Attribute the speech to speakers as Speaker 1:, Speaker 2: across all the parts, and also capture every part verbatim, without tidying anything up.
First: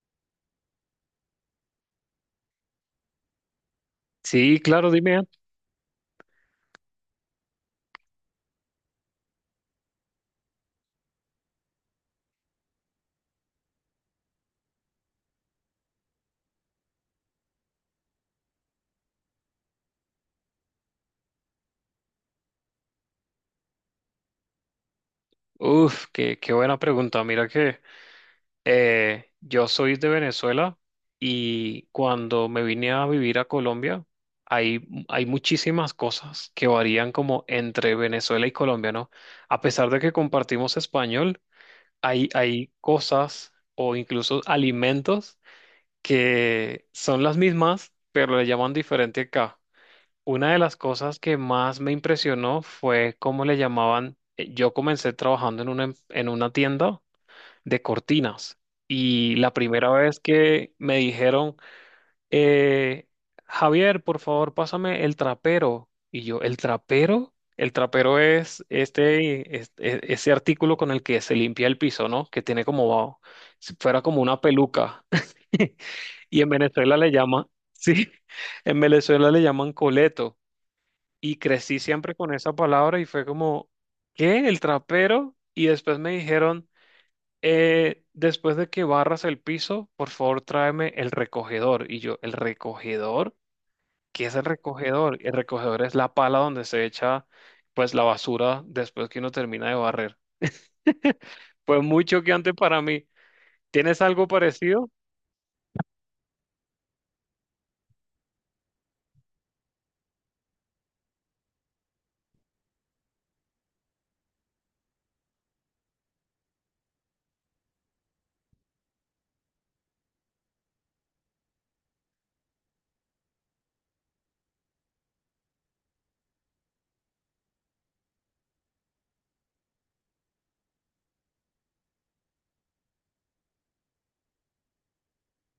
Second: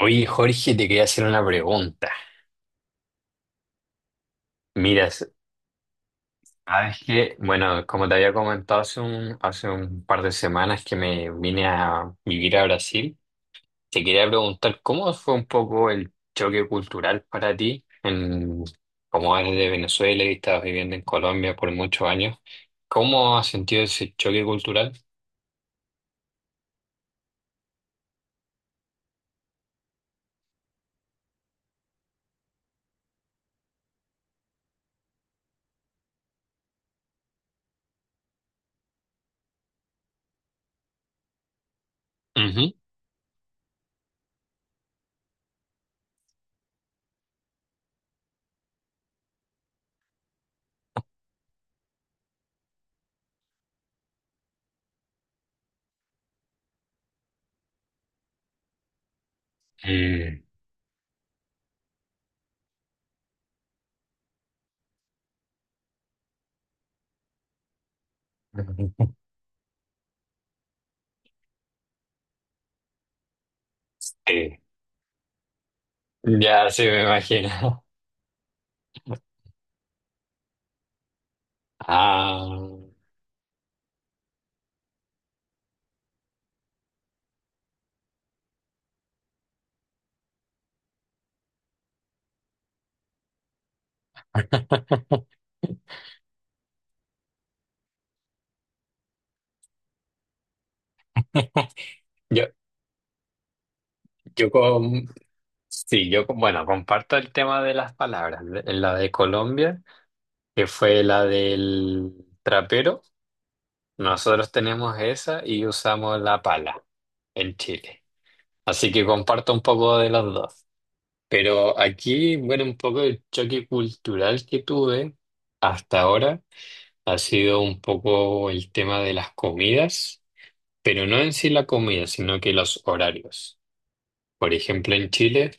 Speaker 1: Oye, Jorge, te quería hacer una pregunta.
Speaker 2: Sí, claro,
Speaker 1: Mira,
Speaker 2: dime.
Speaker 1: sabes que, bueno, como te había comentado hace un, hace un par de semanas que me vine a vivir a Brasil, te quería preguntar cómo fue un poco el choque cultural para ti, en, como eres de Venezuela y estabas viviendo en Colombia por muchos años. ¿Cómo has sentido ese choque cultural?
Speaker 2: Uf, qué, qué buena pregunta. Mira que eh, yo soy de Venezuela y cuando me vine a vivir a Colombia, hay, hay muchísimas cosas que varían como entre Venezuela y Colombia, ¿no? A pesar de que compartimos español, hay, hay
Speaker 1: Ujú.
Speaker 2: cosas o incluso alimentos que son las mismas, pero le llaman diferente acá. Una de las cosas que más me impresionó fue cómo le llamaban. eh, Yo comencé trabajando en una, em- en una tienda de cortinas y la primera vez
Speaker 1: Mm.
Speaker 2: que me dijeron, eh, Javier, por favor, pásame el trapero. Y yo, ¿el trapero? El trapero es este, es- e- ese artículo con el que se limpia el piso, ¿no? Que tiene como, si fuera como una
Speaker 1: Eh,
Speaker 2: peluca. Y en
Speaker 1: ya se
Speaker 2: Venezuela
Speaker 1: me
Speaker 2: le llaman,
Speaker 1: imagino.
Speaker 2: sí, en Venezuela le llaman coleto. Y crecí siempre con esa
Speaker 1: Ah.
Speaker 2: palabra y fue como, ¿qué? ¿El trapero? Y después me dijeron, eh, después de que barras el piso, por favor tráeme el recogedor. Y yo, ¿el recogedor? ¿Qué es el recogedor? El recogedor es la pala donde se echa pues la basura después que uno termina de barrer. Fue muy
Speaker 1: Yo,
Speaker 2: choqueante para mí. ¿Tienes algo
Speaker 1: Yo
Speaker 2: parecido?
Speaker 1: con, sí, yo con- bueno, comparto el tema de las palabras. La de Colombia, que fue la del trapero, nosotros tenemos esa y usamos la pala en Chile. Así que comparto un poco de los dos. Pero aquí, bueno, un poco el choque cultural que tuve hasta ahora ha sido un poco el tema de las comidas, pero no en sí la comida, sino que los horarios. Por ejemplo, en Chile.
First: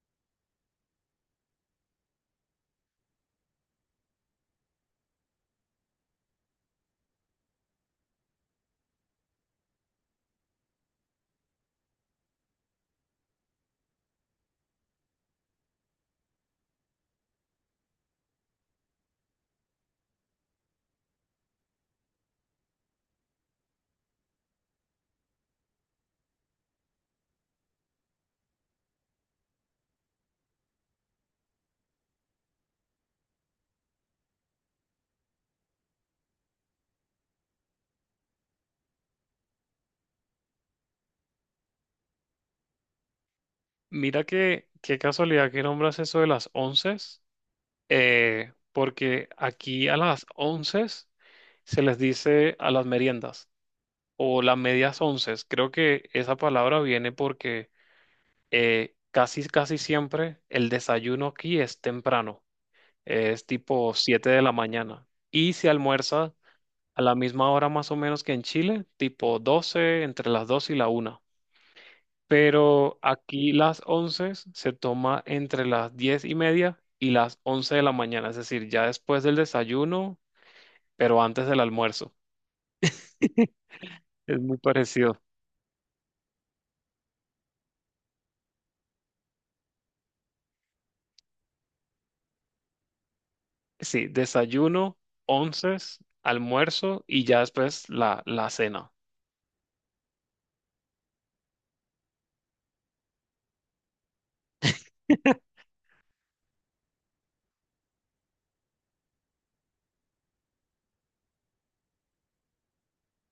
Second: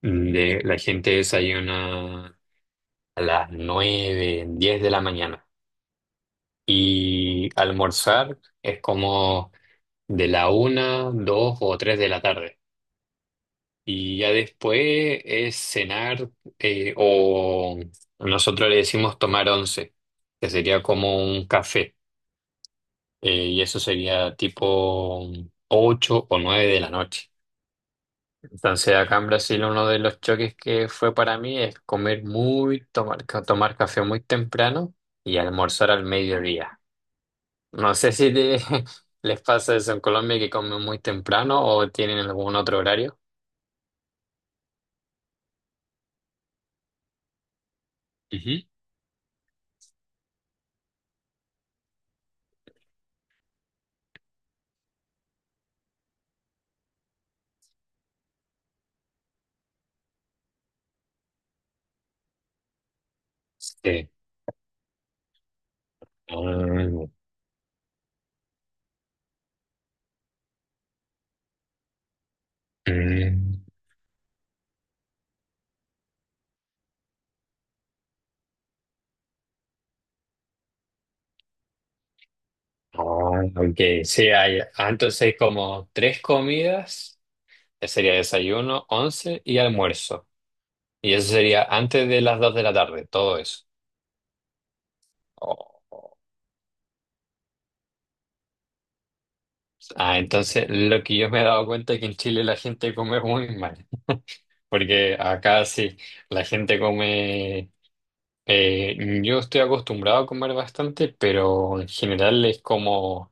Speaker 1: De, la gente desayuna a las nueve diez de la mañana. Y almorzar es como de la una dos o tres de la tarde. Y ya después es cenar, eh, o nosotros le decimos tomar once, que sería como un café. Eh, y eso sería tipo ocho o nueve de la noche. Entonces, acá en Brasil uno de los choques que fue para mí es comer muy, tomar, ca- tomar café muy temprano y almorzar al mediodía. No sé si te- les pasa eso en Colombia que comen muy temprano o tienen algún otro horario.
Speaker 2: Mira que, qué casualidad que nombras eso de las once. Eh,
Speaker 1: Ujú.
Speaker 2: porque aquí a las once se les dice a las meriendas o las medias once. Creo que esa palabra viene porque eh, casi, casi siempre el desayuno aquí es temprano, es tipo
Speaker 1: Sí.
Speaker 2: siete de la mañana y se almuerza a
Speaker 1: Mm,
Speaker 2: la misma hora más o menos que en Chile, tipo doce entre las dos y la una. Pero aquí
Speaker 1: mm,
Speaker 2: las once se toma entre las diez y media y las once de la mañana, es decir, ya después del desayuno pero antes del almuerzo.
Speaker 1: ah, ok, sí,
Speaker 2: Es muy
Speaker 1: hay, ah,
Speaker 2: parecido.
Speaker 1: entonces hay como tres comidas, que sería desayuno, once y almuerzo. Y eso sería antes de las dos de la tarde, todo eso.
Speaker 2: Sí, desayuno,
Speaker 1: Oh.
Speaker 2: onces, almuerzo y ya después la, la cena.
Speaker 1: Ah, entonces lo que yo me he dado cuenta es que en Chile la gente come muy mal, porque acá sí, la gente come, eh, yo estoy acostumbrado a comer bastante, pero en general es como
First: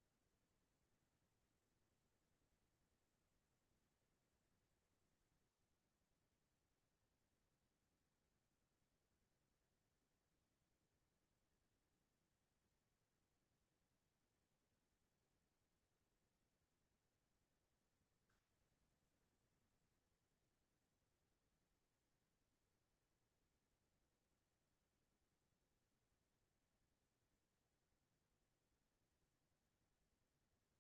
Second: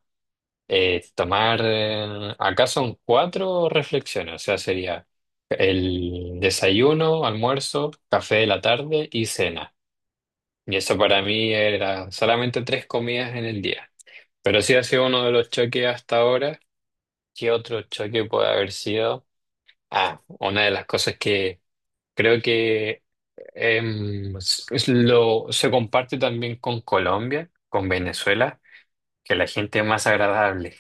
Speaker 1: eh, tomar, eh, acá son cuatro reflexiones, o sea, sería el desayuno, almuerzo, café de la tarde y cena. Y eso para mí era solamente tres comidas en el día, pero sí ha sido uno de los choques hasta ahora. ¿Qué otro choque puede haber sido? Ah, una de las cosas que creo que em, s- es lo, se comparte también con Colombia, con Venezuela, que la gente es más agradable.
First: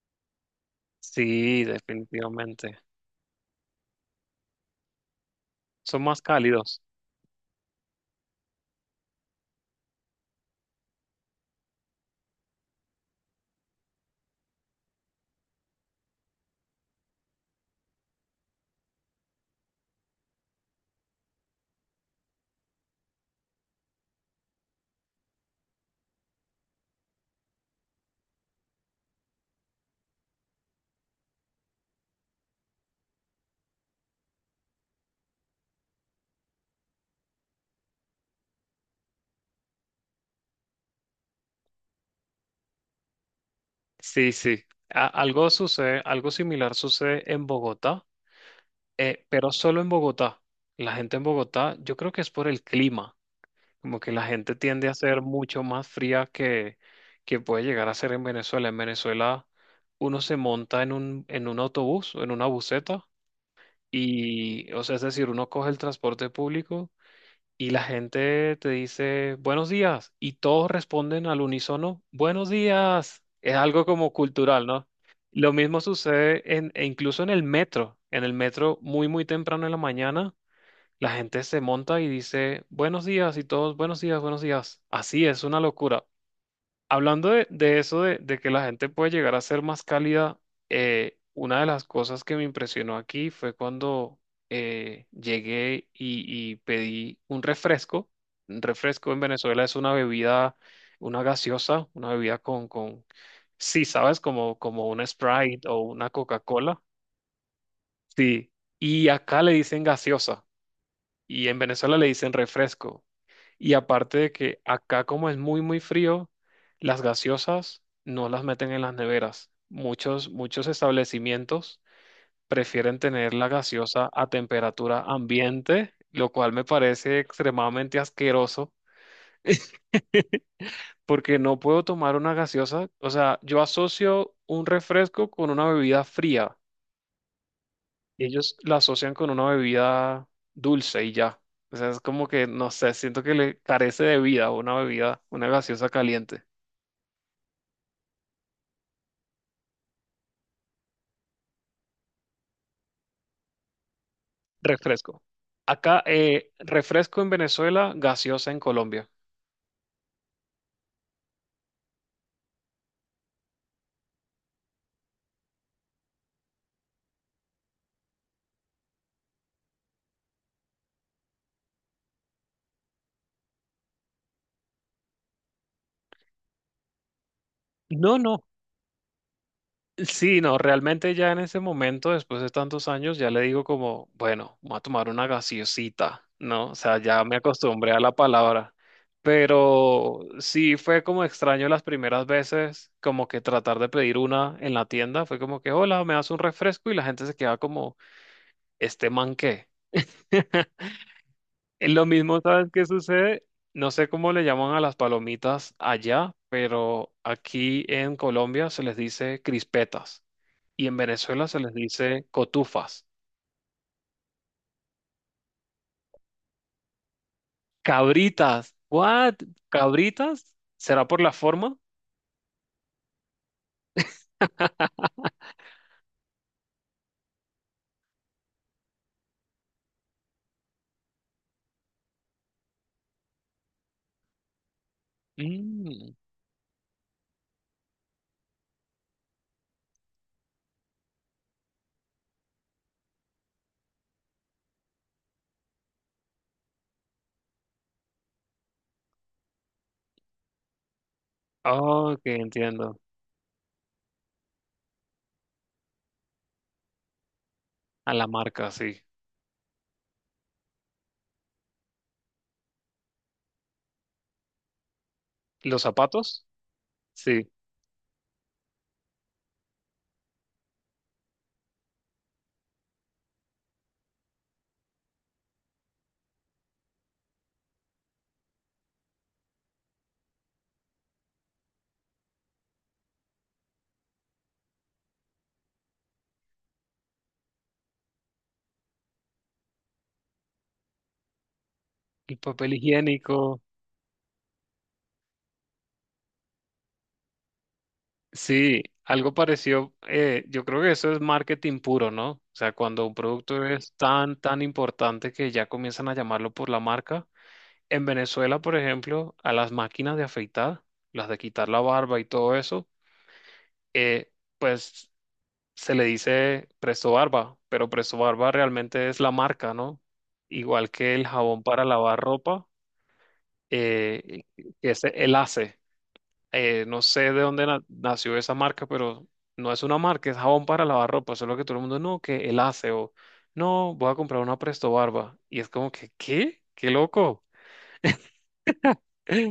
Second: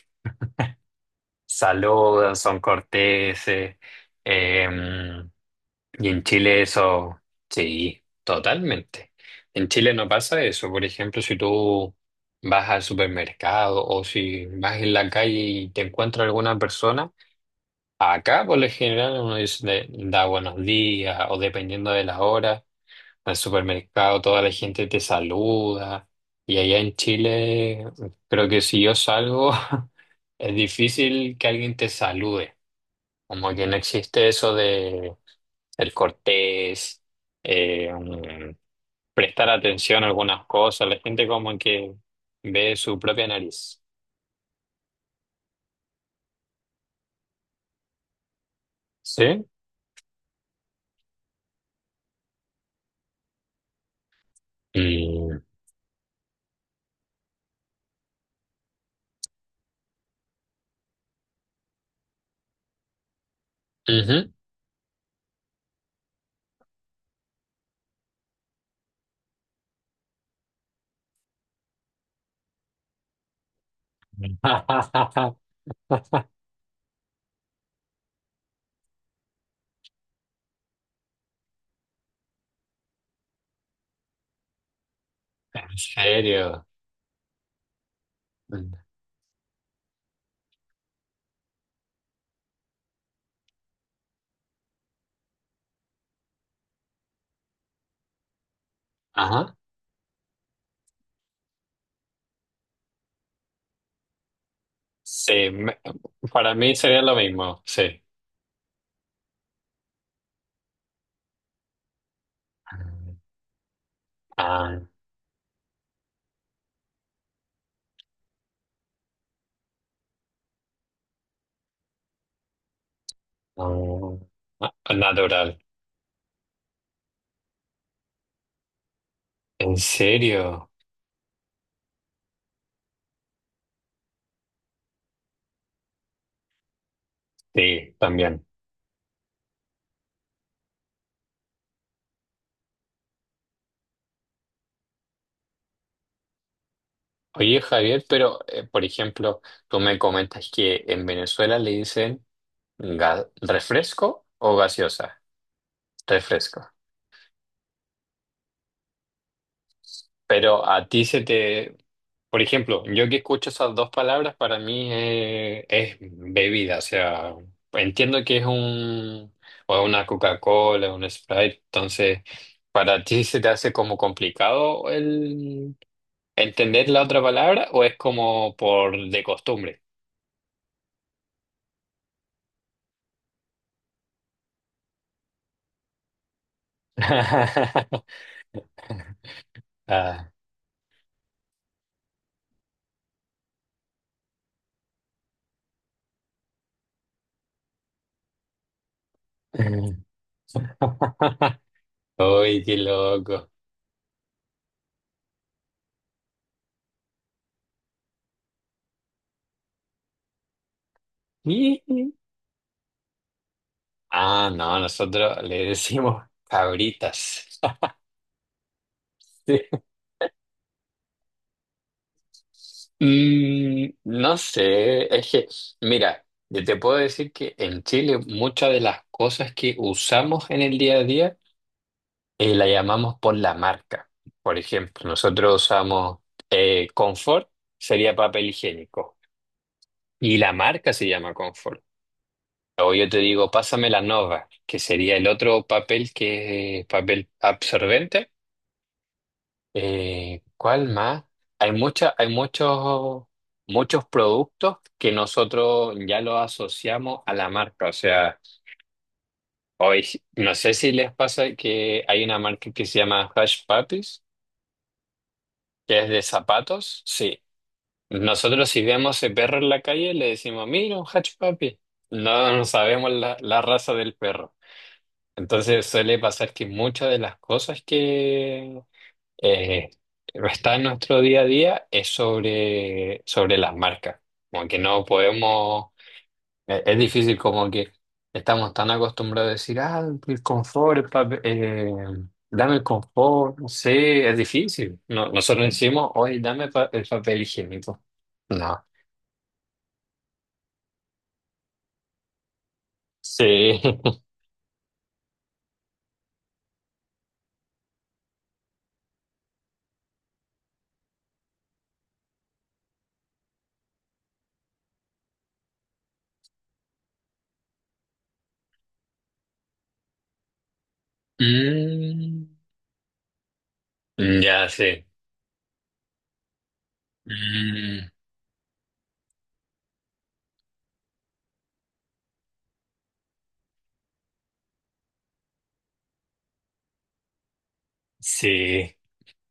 Speaker 2: Sí,
Speaker 1: Saludan, son
Speaker 2: definitivamente.
Speaker 1: corteses. em,
Speaker 2: Son
Speaker 1: y
Speaker 2: más
Speaker 1: en Chile
Speaker 2: cálidos.
Speaker 1: eso, sí, totalmente. En Chile no pasa eso. Por ejemplo, si tú vas al supermercado o si vas en la calle y te encuentras alguna persona, acá, por lo general, uno dice, de- da buenos días o dependiendo de la hora. En el supermercado toda la gente te saluda. Y allá en Chile, creo que si yo salgo, es difícil que alguien te salude. Como que no existe eso de el cortés, eh, um, prestar atención a algunas cosas. La gente como que ve su propia nariz.
Speaker 2: Sí, sí. A- algo sucede, algo similar sucede en Bogotá, eh,
Speaker 1: ¿Sí?
Speaker 2: pero solo en Bogotá. La gente en Bogotá, yo creo que es por el clima, como que la gente tiende a ser
Speaker 1: Mm.
Speaker 2: mucho más fría que, que puede llegar a ser en Venezuela. En Venezuela uno se monta en un, en un autobús o en una buseta.
Speaker 1: Ujú.
Speaker 2: Y, o sea, es decir, uno coge el transporte público y la gente te dice buenos días y todos responden al unísono buenos días. Es algo como cultural, ¿no? Lo mismo sucede en, e incluso en el metro. En el metro, muy, muy temprano en la mañana, la gente se monta y dice buenos días y todos buenos días, buenos días. Así es una
Speaker 1: ¿En
Speaker 2: locura.
Speaker 1: serio?
Speaker 2: Hablando de, de eso, de, de que la gente puede llegar a ser más cálida, eh, una de las cosas que me impresionó aquí fue cuando eh, llegué y, y pedí un refresco. Un refresco en
Speaker 1: Ajá.
Speaker 2: Venezuela es una bebida, una gaseosa, una bebida con, con, sí, sabes, como, como una
Speaker 1: Sí,
Speaker 2: Sprite
Speaker 1: me-
Speaker 2: o una
Speaker 1: para mí
Speaker 2: Coca-Cola.
Speaker 1: sería lo mismo, sí.
Speaker 2: Sí. Y acá le dicen gaseosa y en Venezuela le dicen refresco. Y aparte de que
Speaker 1: Ah,
Speaker 2: acá como es muy, muy frío, las gaseosas no las meten en las neveras. Muchos, muchos establecimientos prefieren tener la gaseosa
Speaker 1: no.
Speaker 2: a
Speaker 1: Ah,
Speaker 2: temperatura
Speaker 1: natural.
Speaker 2: ambiente, lo cual me parece extremadamente asqueroso,
Speaker 1: ¿En serio?
Speaker 2: porque no puedo tomar una gaseosa. O sea, yo asocio un refresco con una bebida fría.
Speaker 1: Sí,
Speaker 2: y
Speaker 1: también.
Speaker 2: Ellos la asocian con una bebida dulce y ya. O sea, es como que, no sé, siento que le carece de vida una bebida, una gaseosa caliente.
Speaker 1: Oye, Javier, pero, eh, por ejemplo, tú me comentas que en Venezuela le dicen ga- refresco o gaseosa.
Speaker 2: Refresco. Acá, eh,
Speaker 1: Refresco.
Speaker 2: refresco en Venezuela, gaseosa en Colombia.
Speaker 1: Pero a ti se te... Por ejemplo, yo que escucho esas dos palabras, para mí eh, es, bebida. O sea, entiendo que es un... o una Coca-Cola, un Sprite. Entonces, ¿para ti se te hace como complicado el entender la otra palabra o es
Speaker 2: No, no.
Speaker 1: como por de costumbre?
Speaker 2: Sí, no, realmente ya en ese momento, después de tantos años, ya le digo como, bueno, voy a tomar una gaseosita, ¿no? O sea, ya me acostumbré a la palabra. Pero
Speaker 1: Ah.
Speaker 2: sí fue como extraño las primeras veces, como que tratar de pedir una en la tienda, fue como que, hola, me das un refresco y la gente se queda como, ¿este man qué? Eh, Lo mismo,
Speaker 1: Uy,
Speaker 2: ¿sabes
Speaker 1: qué
Speaker 2: qué sucede?
Speaker 1: loco.
Speaker 2: No sé cómo le llaman a las palomitas allá, pero aquí en Colombia se les dice crispetas y en Venezuela se les dice cotufas.
Speaker 1: Ah, no, nosotros le decimos cabritas.
Speaker 2: Cabritas, ¿what? ¿Cabritas? ¿Será por la forma?
Speaker 1: Mm, no sé, es que, mira, yo te puedo decir que en Chile muchas de las cosas que usamos en el día a día eh, la llamamos por la marca. Por ejemplo, nosotros
Speaker 2: Mm.
Speaker 1: usamos eh, Confort, sería papel higiénico, y la marca se llama Confort. O yo te digo, pásame la Nova, que sería el otro papel que es papel absorbente. Eh, ¿cuál más? Hay mucha,
Speaker 2: Oh, que
Speaker 1: hay
Speaker 2: entiendo.
Speaker 1: muchos, muchos productos que nosotros ya los asociamos a la marca. O
Speaker 2: A la
Speaker 1: sea,
Speaker 2: marca, sí.
Speaker 1: hoy si, no sé si les pasa que hay una marca que se llama Hush Puppies,
Speaker 2: ¿Los
Speaker 1: que es de
Speaker 2: zapatos?
Speaker 1: zapatos. Sí.
Speaker 2: Sí.
Speaker 1: Nosotros si vemos ese perro en la calle le decimos, mira, un Hush Puppy. No, no sabemos la, la raza del perro. Entonces suele pasar que muchas de las cosas que eh, está en nuestro día a día es sobre, sobre las marcas. Como que no podemos, e- es difícil como que estamos tan acostumbrados a decir, ah, el confort, el papel- eh,
Speaker 2: El papel
Speaker 1: dame el confort,
Speaker 2: higiénico.
Speaker 1: no sé, es difícil. No, nosotros decimos, hoy dame pa- el papel higiénico.
Speaker 2: Sí,
Speaker 1: No.
Speaker 2: algo parecido, eh, yo creo que eso es marketing puro, ¿no? O sea, cuando un producto
Speaker 1: Sí.
Speaker 2: es tan, tan importante que ya comienzan a llamarlo por la marca. En Venezuela, por ejemplo, a las máquinas de afeitar, las de quitar la barba y todo eso, eh, pues se le dice Presto Barba, pero Presto Barba realmente es la marca, ¿no? Igual que el jabón para lavar
Speaker 1: Mm,
Speaker 2: ropa, eh,
Speaker 1: ya,
Speaker 2: que es
Speaker 1: sí.
Speaker 2: el A C E. Eh, no sé de dónde na-
Speaker 1: Mm,
Speaker 2: nació esa marca, pero no es una marca, es jabón para lavar ropa, solo que todo el mundo, no, que el hace o no, voy a comprar una Presto Barba. Y es como que, ¿qué? ¡Qué loco!
Speaker 1: sí.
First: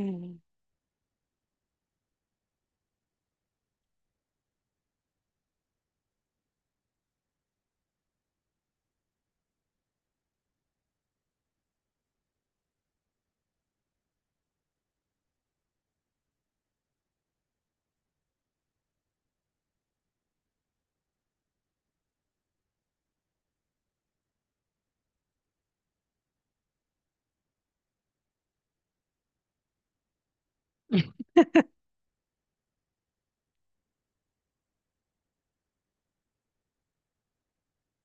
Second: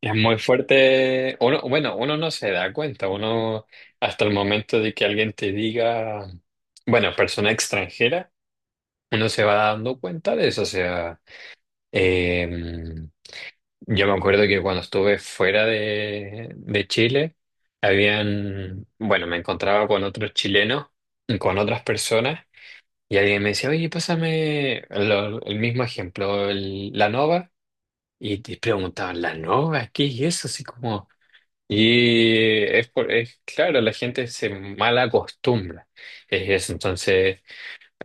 Speaker 1: Es muy fuerte. Uno, bueno, uno no se da cuenta, uno hasta el momento de que alguien te diga, bueno, persona extranjera, uno se va dando cuenta de eso. O sea, eh, yo me acuerdo que cuando estuve fuera de, de Chile, habían, bueno, me encontraba con otros chilenos, con otras personas, y alguien me decía, oye, pásame lo- el mismo ejemplo, el- la nova, y te preguntaban, ¿la nova? ¿Qué es eso? Así como. Y es, por- es claro, la gente se mal acostumbra. Es eso. Entonces,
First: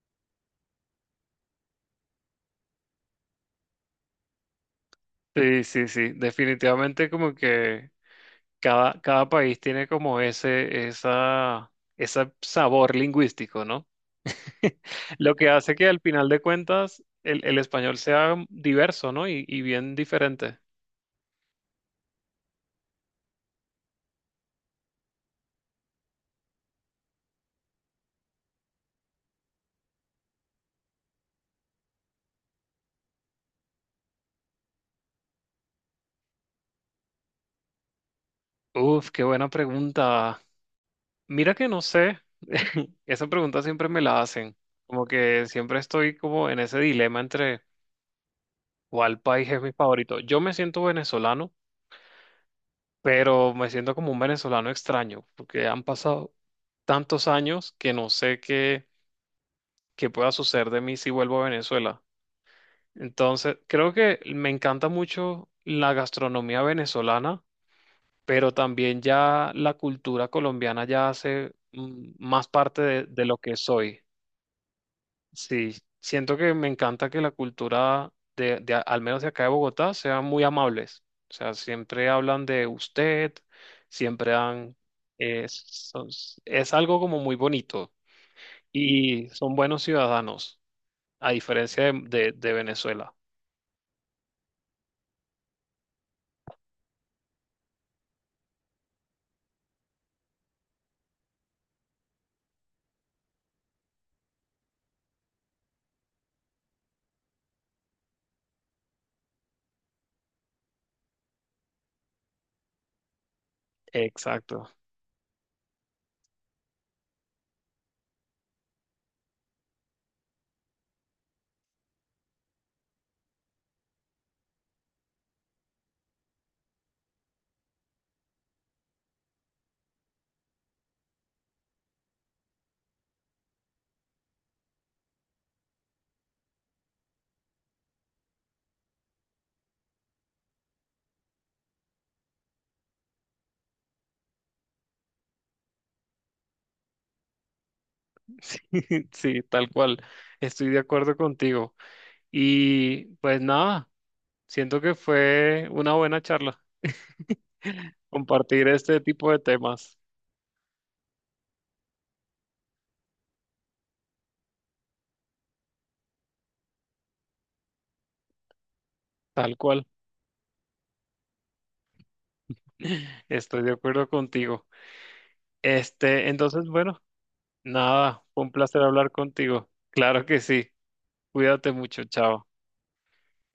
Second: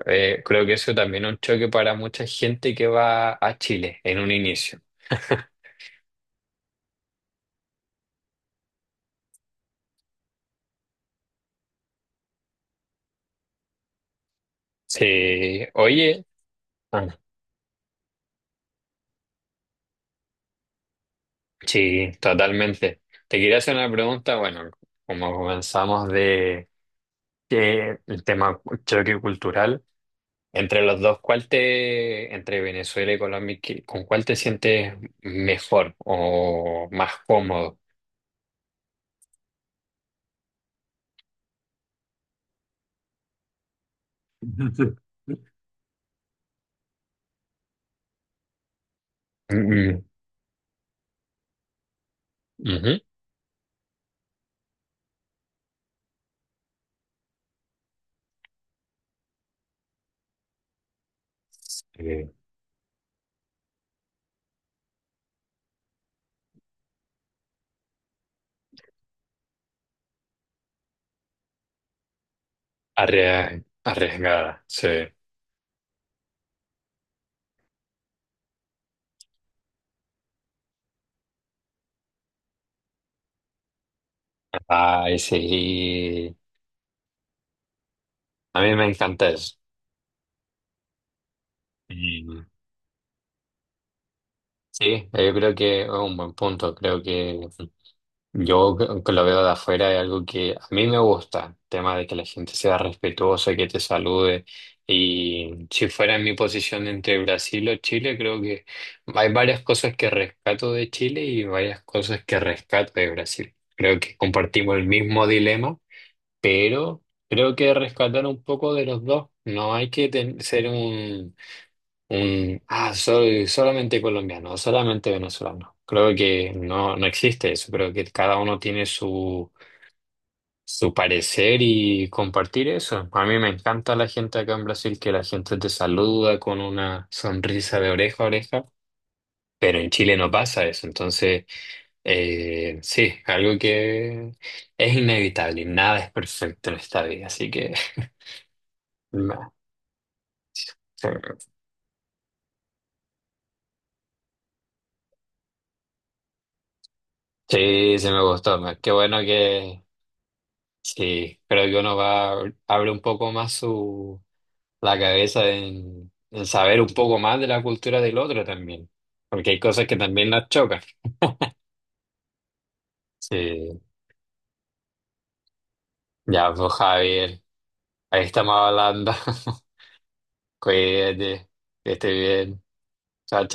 Speaker 1: eh, creo que eso también es un choque para mucha gente que va a Chile en un inicio.
Speaker 2: Sí, sí, sí, definitivamente como que cada, cada país tiene como ese, esa, ese sabor lingüístico, ¿no? Lo que
Speaker 1: Sí,
Speaker 2: hace que al
Speaker 1: oye,
Speaker 2: final de cuentas
Speaker 1: ah,
Speaker 2: el, el español sea diverso, ¿no? Y, y bien diferente.
Speaker 1: sí, totalmente. Te quería hacer una pregunta, bueno, como comenzamos de que el tema choque cultural, entre los dos, ¿cuál te, entre Venezuela y Colombia, qué- con cuál te sientes mejor o más cómodo?
Speaker 2: Uf, qué buena pregunta. Mira que no sé, esa pregunta siempre me la hacen, como que siempre estoy como en ese dilema entre cuál país es mi
Speaker 1: Mm,
Speaker 2: favorito. Yo me siento venezolano,
Speaker 1: ujú.
Speaker 2: pero me siento como un venezolano extraño, porque han pasado tantos años que no sé qué, qué pueda suceder de mí si vuelvo a Venezuela.
Speaker 1: Sí.
Speaker 2: Entonces, creo que me encanta mucho la gastronomía venezolana, pero también ya la cultura colombiana ya hace mm, más parte de de lo que
Speaker 1: Arrie-
Speaker 2: soy.
Speaker 1: Arriesgada, sí.
Speaker 2: Sí, siento que me encanta que la cultura de, de a- al menos de acá de Bogotá, sean muy amables. O sea, siempre hablan de usted, siempre dan,
Speaker 1: Ay,
Speaker 2: es, son-
Speaker 1: sí.
Speaker 2: es algo como muy bonito
Speaker 1: A mí me
Speaker 2: y
Speaker 1: encanta
Speaker 2: son
Speaker 1: eso.
Speaker 2: buenos ciudadanos, a diferencia de,
Speaker 1: Y,
Speaker 2: de- de Venezuela.
Speaker 1: sí, yo creo que es un buen punto. Creo que yo que lo veo de afuera es algo que a mí me gusta. El tema de que la gente sea respetuosa, que te salude. Y si fuera en mi posición entre Brasil o Chile, creo que hay varias cosas que rescato de Chile y varias cosas que rescato de Brasil. Creo que
Speaker 2: Exacto.
Speaker 1: compartimos el mismo dilema, pero creo que rescatar un poco de los dos. No hay que ten- ser un, un ah, soy solamente colombiano o solamente venezolano. Creo que no, no existe eso. Creo que cada uno tiene su, su parecer y compartir eso. A mí me encanta la gente acá en Brasil, que la gente te saluda con una sonrisa de oreja a oreja. Pero en Chile no pasa eso, entonces eh, sí, algo que es inevitable, y nada es perfecto en esta vida, así que
Speaker 2: Sí, sí, tal cual. Estoy de
Speaker 1: sí.
Speaker 2: acuerdo contigo. Y pues nada, siento que fue una buena charla
Speaker 1: Sí sí me gustó.
Speaker 2: compartir
Speaker 1: me- Qué
Speaker 2: este
Speaker 1: bueno
Speaker 2: tipo de
Speaker 1: que
Speaker 2: temas,
Speaker 1: sí, creo que uno va, abre un poco más su, la cabeza en, en saber un poco más de la cultura del otro también, porque
Speaker 2: tal
Speaker 1: hay
Speaker 2: cual.
Speaker 1: cosas que también nos chocan.
Speaker 2: Estoy de
Speaker 1: Sí,
Speaker 2: acuerdo contigo. Este,
Speaker 1: ya,
Speaker 2: entonces,
Speaker 1: pues
Speaker 2: bueno,
Speaker 1: Javier,
Speaker 2: nada,
Speaker 1: ahí
Speaker 2: fue un
Speaker 1: estamos
Speaker 2: placer hablar
Speaker 1: hablando.
Speaker 2: contigo. Claro que sí.
Speaker 1: Cuídate,
Speaker 2: Cuídate
Speaker 1: que
Speaker 2: mucho,
Speaker 1: esté
Speaker 2: chao.
Speaker 1: bien. Chao,